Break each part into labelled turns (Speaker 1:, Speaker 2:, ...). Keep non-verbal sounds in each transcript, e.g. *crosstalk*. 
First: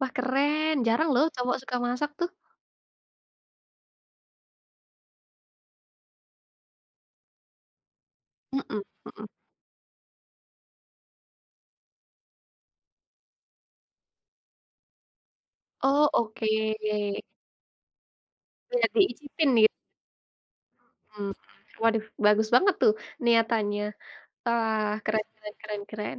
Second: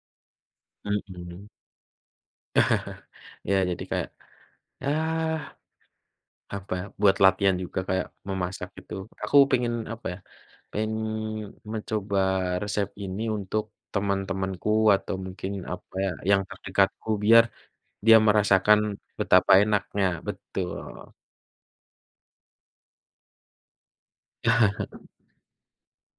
Speaker 1: Wah keren, jarang loh,
Speaker 2: Mhm.
Speaker 1: cowok suka masak tuh.
Speaker 2: *chuckles* Ya, jadi kayak, yah, apa buat latihan juga kayak, memasak
Speaker 1: Mhm
Speaker 2: itu
Speaker 1: mhm.
Speaker 2: aku pengen, apa ya, pengen mencoba resep ini untuk teman-temanku atau mungkin, apa
Speaker 1: Oh,
Speaker 2: ya, yang
Speaker 1: oke.
Speaker 2: terdekatku. Biar, dia merasakan
Speaker 1: Biar diicipin
Speaker 2: betapa
Speaker 1: nih?
Speaker 2: enaknya betul.
Speaker 1: Mmm, waduh, bagus banget tuh, niatannya, eee,
Speaker 2: *chuckles*
Speaker 1: keren keren keren keren.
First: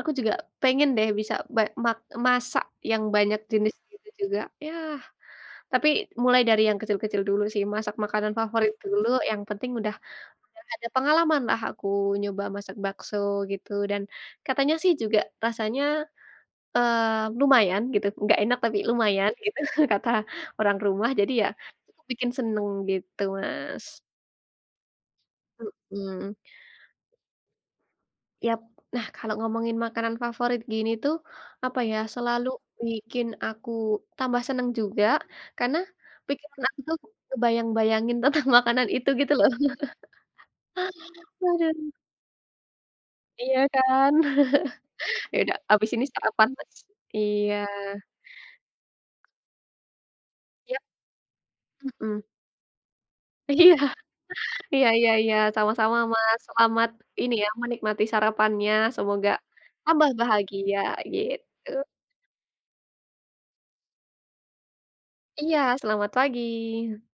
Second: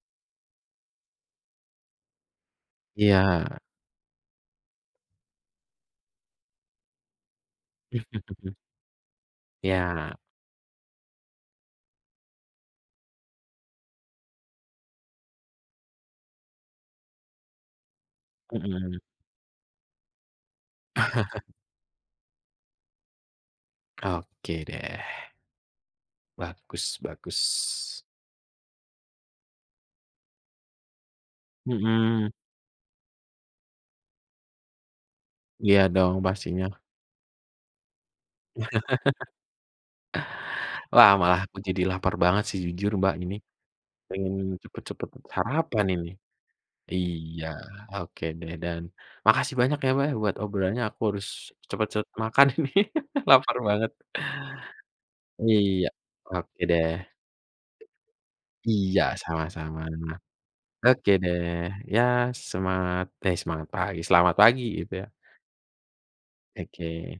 Speaker 1: Aku juga, pengen deh, bisa be mak masak yang banyak
Speaker 2: Iya.
Speaker 1: jenis gitu juga. Yah, tapi mulai dari yang kecil-kecil dulu sih, masak makanan
Speaker 2: *chuckles*
Speaker 1: favorit dulu yang penting udah
Speaker 2: Iya.
Speaker 1: udah ada pengalaman lah aku nyoba masak bakso gitu, dan katanya sih, juga rasanya, eee, lumayan gitu, nggak enak tapi
Speaker 2: Mhm.
Speaker 1: lumayan gitu kata orang rumah. Jadi
Speaker 2: *chuckles*
Speaker 1: ya, itu bikin senang, gitu Mas.
Speaker 2: Oke, deh.
Speaker 1: Mhm.
Speaker 2: Bagus bagus.
Speaker 1: Yap. Nah, kalau ngomongin makanan favorit gini tuh, apa ya,
Speaker 2: Mhm.
Speaker 1: selalu bikin aku tambah senang juga. Karena,
Speaker 2: Iya dong,
Speaker 1: pikiran
Speaker 2: pastinya.
Speaker 1: aku tuh, ngebayang-bayangin tentang makanan itu gitu, loh.
Speaker 2: *laughs* Lah,
Speaker 1: *laughs*
Speaker 2: malah aku jadi
Speaker 1: Aduh.
Speaker 2: lapar banget sih, jujur Mbak ini.
Speaker 1: Iya kan?
Speaker 2: Pengen, cepat-cepat
Speaker 1: *chuckles* Ya udah,
Speaker 2: sarapan
Speaker 1: abis ini
Speaker 2: ini.
Speaker 1: sarapan Mas.
Speaker 2: Iya,
Speaker 1: Iya.
Speaker 2: oke deh, dan, makasih banyak ya Mbak, ya buat
Speaker 1: Ya.
Speaker 2: obrolannya, aku harus cepat-cepat
Speaker 1: Mhm.
Speaker 2: makan ini *laughs* lapar
Speaker 1: Iya,
Speaker 2: banget.
Speaker 1: iya iya iya,
Speaker 2: Iya,
Speaker 1: sama-sama Mas,
Speaker 2: oke
Speaker 1: selamat,
Speaker 2: deh.
Speaker 1: ini ya, menikmati sarapannya,
Speaker 2: Iya
Speaker 1: semoga,
Speaker 2: sama-sama.
Speaker 1: tambah bahagia,
Speaker 2: Oke deh,
Speaker 1: gitu.
Speaker 2: ya semangat eh semangat pagi selamat pagi, gitu ya.
Speaker 1: Iya, selamat pagi.
Speaker 2: Oke.